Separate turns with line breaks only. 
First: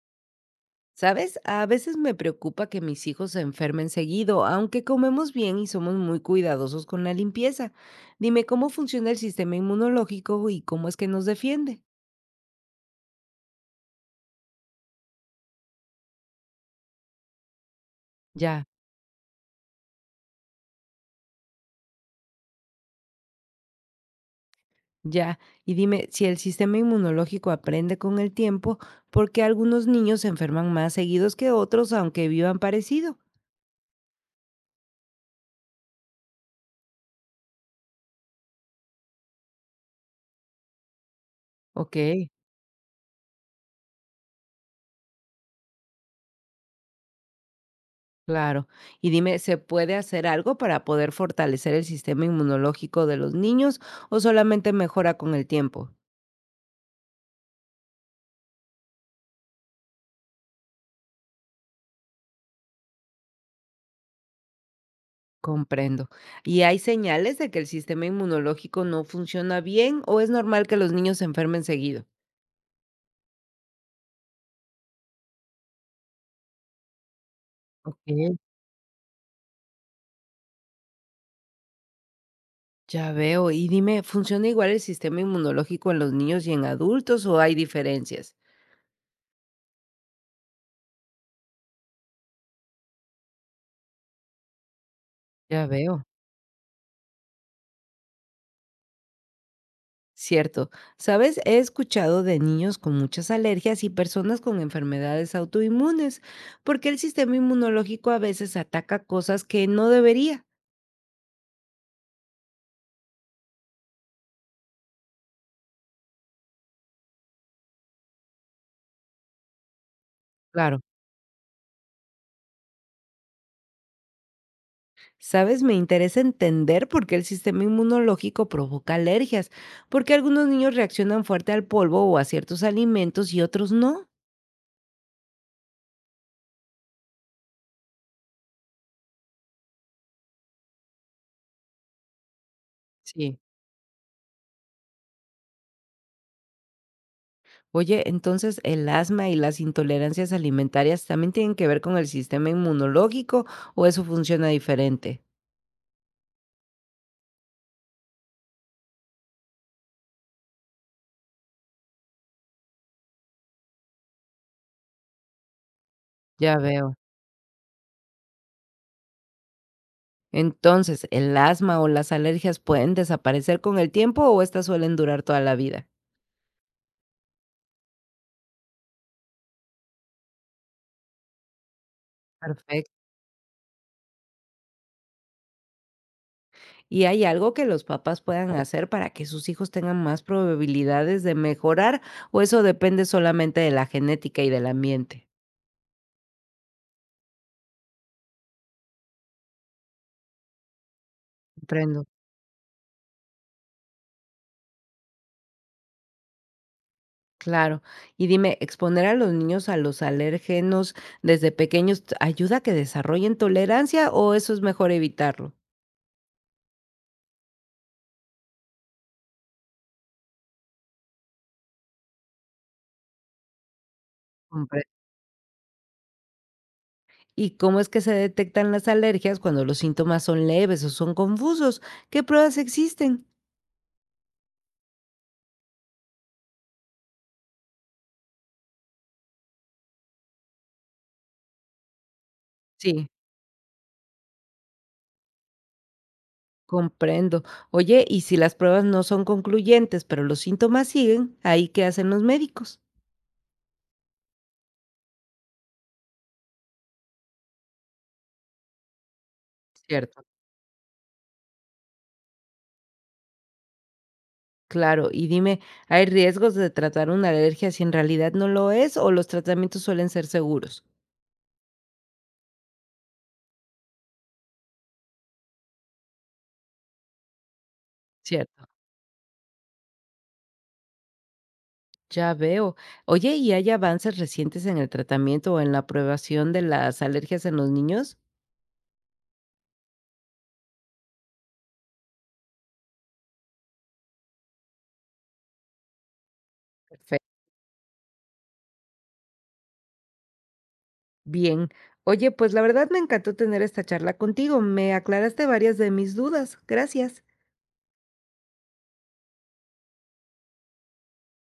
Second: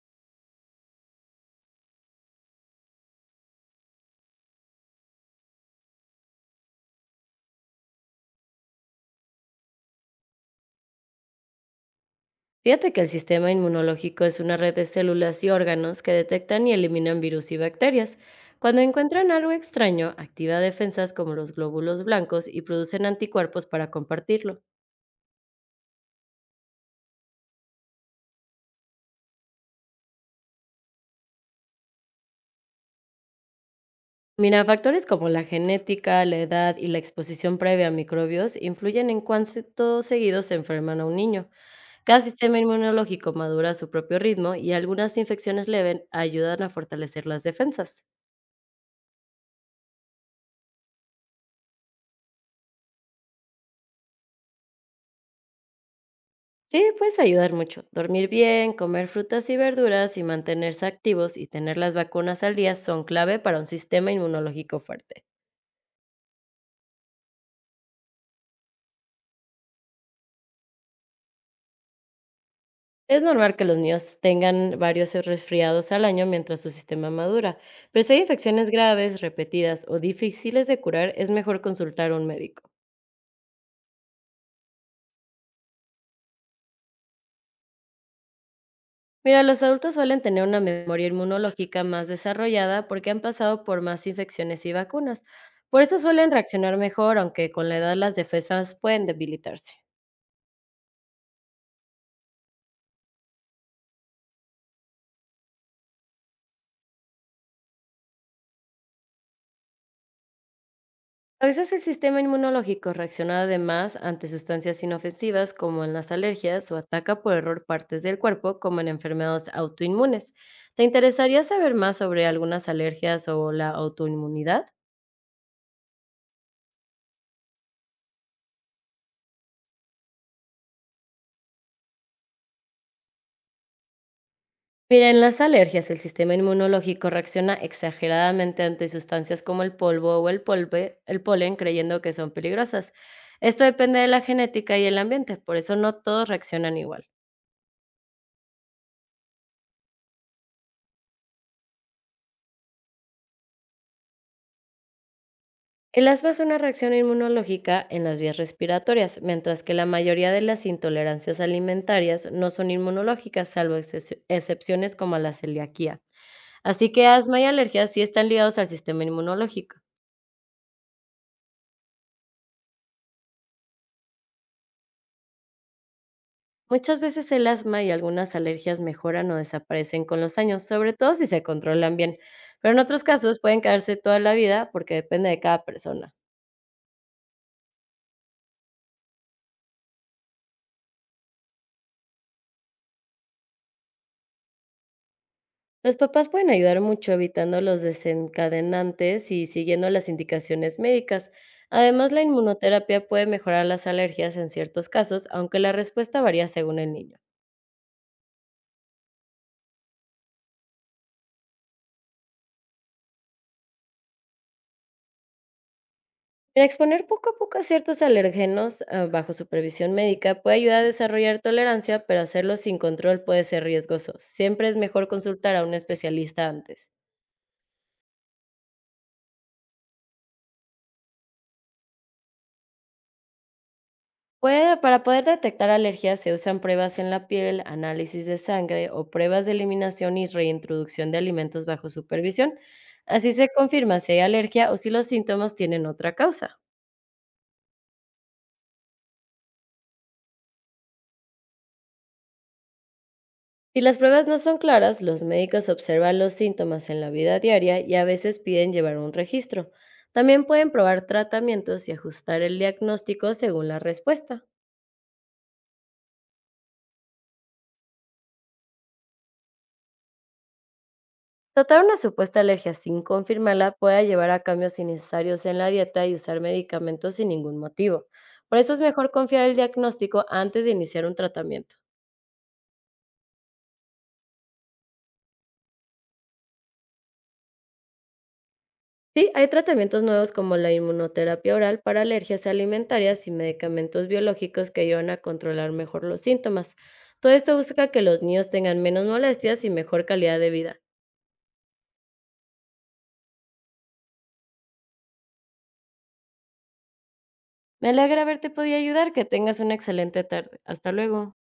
¿Sabes? A veces me preocupa que mis hijos se enfermen seguido, aunque comemos bien y somos muy cuidadosos con la limpieza. Dime cómo funciona el sistema inmunológico y cómo es que nos defiende.
Fíjate que el sistema inmunológico es una red de células y órganos que detectan y eliminan virus y bacterias.
Ya,
Cuando encuentran algo extraño, activa defensas como los glóbulos blancos y producen anticuerpos para compartirlo.
ya. Y dime, si el sistema inmunológico aprende con el tiempo, ¿por qué algunos niños se enferman más seguidos que otros, aunque vivan parecido?
Mira, factores como la genética, la edad y la exposición previa a microbios influyen en cuánto seguido se enferman a un niño.
Ok,
Cada sistema inmunológico madura a su propio ritmo y algunas infecciones leves ayudan a fortalecer las defensas.
claro. Y dime, ¿se puede hacer algo para poder fortalecer el sistema inmunológico de los niños o solamente mejora con el tiempo?
Sí, puedes ayudar mucho. Dormir bien, comer frutas y verduras y mantenerse activos y tener las vacunas al día son clave para un sistema inmunológico fuerte.
Comprendo. ¿Y hay señales de que el sistema inmunológico no funciona bien o es normal que los niños se enfermen seguido?
Es normal que los niños tengan varios resfriados al año mientras su sistema madura,
Ok.
pero si hay infecciones graves, repetidas o difíciles de curar, es mejor consultar a un médico.
Ya veo. Y dime, ¿funciona igual el sistema inmunológico en los niños y en adultos o hay diferencias?
Mira, los adultos suelen tener una memoria inmunológica más desarrollada porque han pasado por más infecciones y vacunas.
Ya
Por eso
veo.
suelen reaccionar mejor, aunque con la edad las defensas pueden debilitarse.
Cierto. Sabes, he escuchado de niños con muchas alergias y personas con enfermedades autoinmunes, porque el sistema inmunológico a veces ataca cosas que no debería.
A veces el sistema inmunológico reacciona además ante sustancias inofensivas como en las alergias o ataca por error partes del cuerpo como en enfermedades autoinmunes.
Claro.
¿Te interesaría saber más sobre algunas alergias o la autoinmunidad?
¿Sabes? Me interesa entender por qué el sistema inmunológico provoca alergias, porque algunos niños reaccionan fuerte al polvo o a ciertos alimentos y otros no.
Mira, en las alergias el sistema inmunológico reacciona exageradamente ante sustancias como el polvo o el polen creyendo que son peligrosas.
Sí.
Esto depende de la genética y el ambiente, por eso no todos reaccionan igual.
Oye, entonces el asma y las intolerancias alimentarias también tienen que ver con el sistema inmunológico o eso funciona diferente.
El asma es una reacción inmunológica en las vías respiratorias, mientras que la mayoría de las intolerancias alimentarias no son inmunológicas, salvo excepciones como la celiaquía.
Ya
Así
veo.
que asma y alergias sí están ligados al sistema inmunológico.
Entonces, ¿el asma o las alergias pueden desaparecer con el tiempo o estas suelen durar toda la vida?
Muchas veces el asma y algunas alergias mejoran o desaparecen con los años, sobre todo si se controlan bien, pero en
Perfecto.
otros casos pueden quedarse toda la vida porque depende de cada persona.
¿Y hay algo que los papás puedan hacer para que sus hijos tengan más probabilidades de mejorar, o eso depende solamente de la genética y del ambiente?
Los papás pueden ayudar mucho evitando los desencadenantes y siguiendo las indicaciones médicas.
Comprendo,
Además, la inmunoterapia puede mejorar las alergias en ciertos casos, aunque la respuesta varía según el niño.
claro. Y dime, ¿exponer a los niños a los alérgenos desde pequeños ayuda a que desarrollen tolerancia o eso es mejor evitarlo?
El exponer poco a poco a ciertos alérgenos bajo supervisión médica puede ayudar a desarrollar tolerancia, pero hacerlo sin control puede ser riesgoso. Siempre es
Compre-
mejor consultar a un especialista antes.
¿Y cómo es que se detectan las alergias cuando los síntomas son leves o son confusos? ¿Qué pruebas existen?
Para poder detectar alergias se usan pruebas en la piel, análisis de sangre o pruebas de eliminación y reintroducción de alimentos bajo supervisión.
Sí.
Así se confirma si hay alergia o si los síntomas tienen otra causa.
Comprendo. Oye, ¿y si las pruebas no son concluyentes, pero los síntomas siguen, ahí qué hacen los médicos?
Si las pruebas no son claras, los médicos observan los síntomas en la vida diaria y a veces piden llevar un registro.
Cierto.
También pueden probar tratamientos y ajustar el diagnóstico según la respuesta.
Claro, y dime, ¿hay riesgos de tratar una alergia si en realidad no lo es o los tratamientos suelen ser seguros?
Tratar una supuesta alergia sin confirmarla puede llevar a cambios innecesarios en la dieta y usar medicamentos sin ningún motivo. Por
Cierto.
eso es mejor confiar el diagnóstico antes de iniciar un tratamiento.
Ya veo. Oye, ¿y hay avances recientes en el tratamiento o en la aprobación de las alergias en los niños?
Sí, hay tratamientos nuevos como la inmunoterapia oral para alergias alimentarias y medicamentos biológicos que ayudan a controlar mejor los síntomas.
Perfecto.
Todo esto busca que los niños tengan menos molestias y mejor calidad de vida.
Bien. Oye, pues la verdad me encantó tener esta charla contigo. Me aclaraste varias de mis dudas. Gracias.
Me alegra haberte podido ayudar, que tengas una excelente tarde. Hasta luego.